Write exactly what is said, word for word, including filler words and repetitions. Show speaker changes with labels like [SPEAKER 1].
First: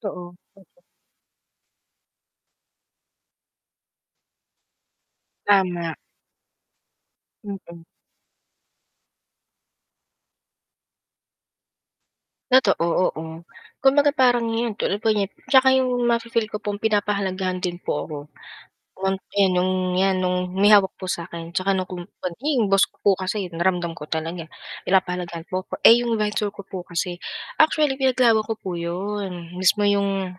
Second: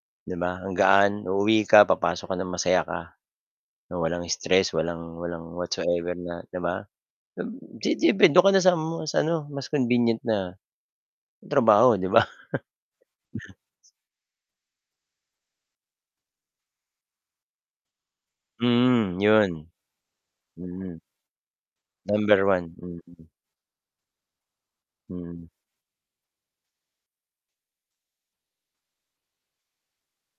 [SPEAKER 1] Totoo.
[SPEAKER 2] 'Di ba, ang gaan. Uuwi ka papasok ka ng masaya ka, na walang stress, walang walang
[SPEAKER 1] Tama.
[SPEAKER 2] whatsoever na 'di ba?
[SPEAKER 1] [unintelligible]
[SPEAKER 2] [unintelligible] dun ka na sa mas ano, mas convenient na, trabaho, 'di ba?
[SPEAKER 1] Totoo, oo. Kumbaga parang 'yon tulad po niyan tsaka 'yong ma-fi-feel ko pong pinapahalagahan din po ako.
[SPEAKER 2] Mhm,
[SPEAKER 1] [unintelligible] eh,
[SPEAKER 2] yun.
[SPEAKER 1] nung 'yan nung may hawak
[SPEAKER 2] Mhm.
[SPEAKER 1] po sa 'kin tsaka 'yong [unintelligible]
[SPEAKER 2] Number
[SPEAKER 1] naging
[SPEAKER 2] one,
[SPEAKER 1] boss ko po
[SPEAKER 2] mm.
[SPEAKER 1] kasi naramdam ko talaga,
[SPEAKER 2] Hmm.
[SPEAKER 1] pinapahalagahan po 'ko. Eh 'yong visor ko po kasi, actually pinaglaban ko po 'yon. Mismo 'yong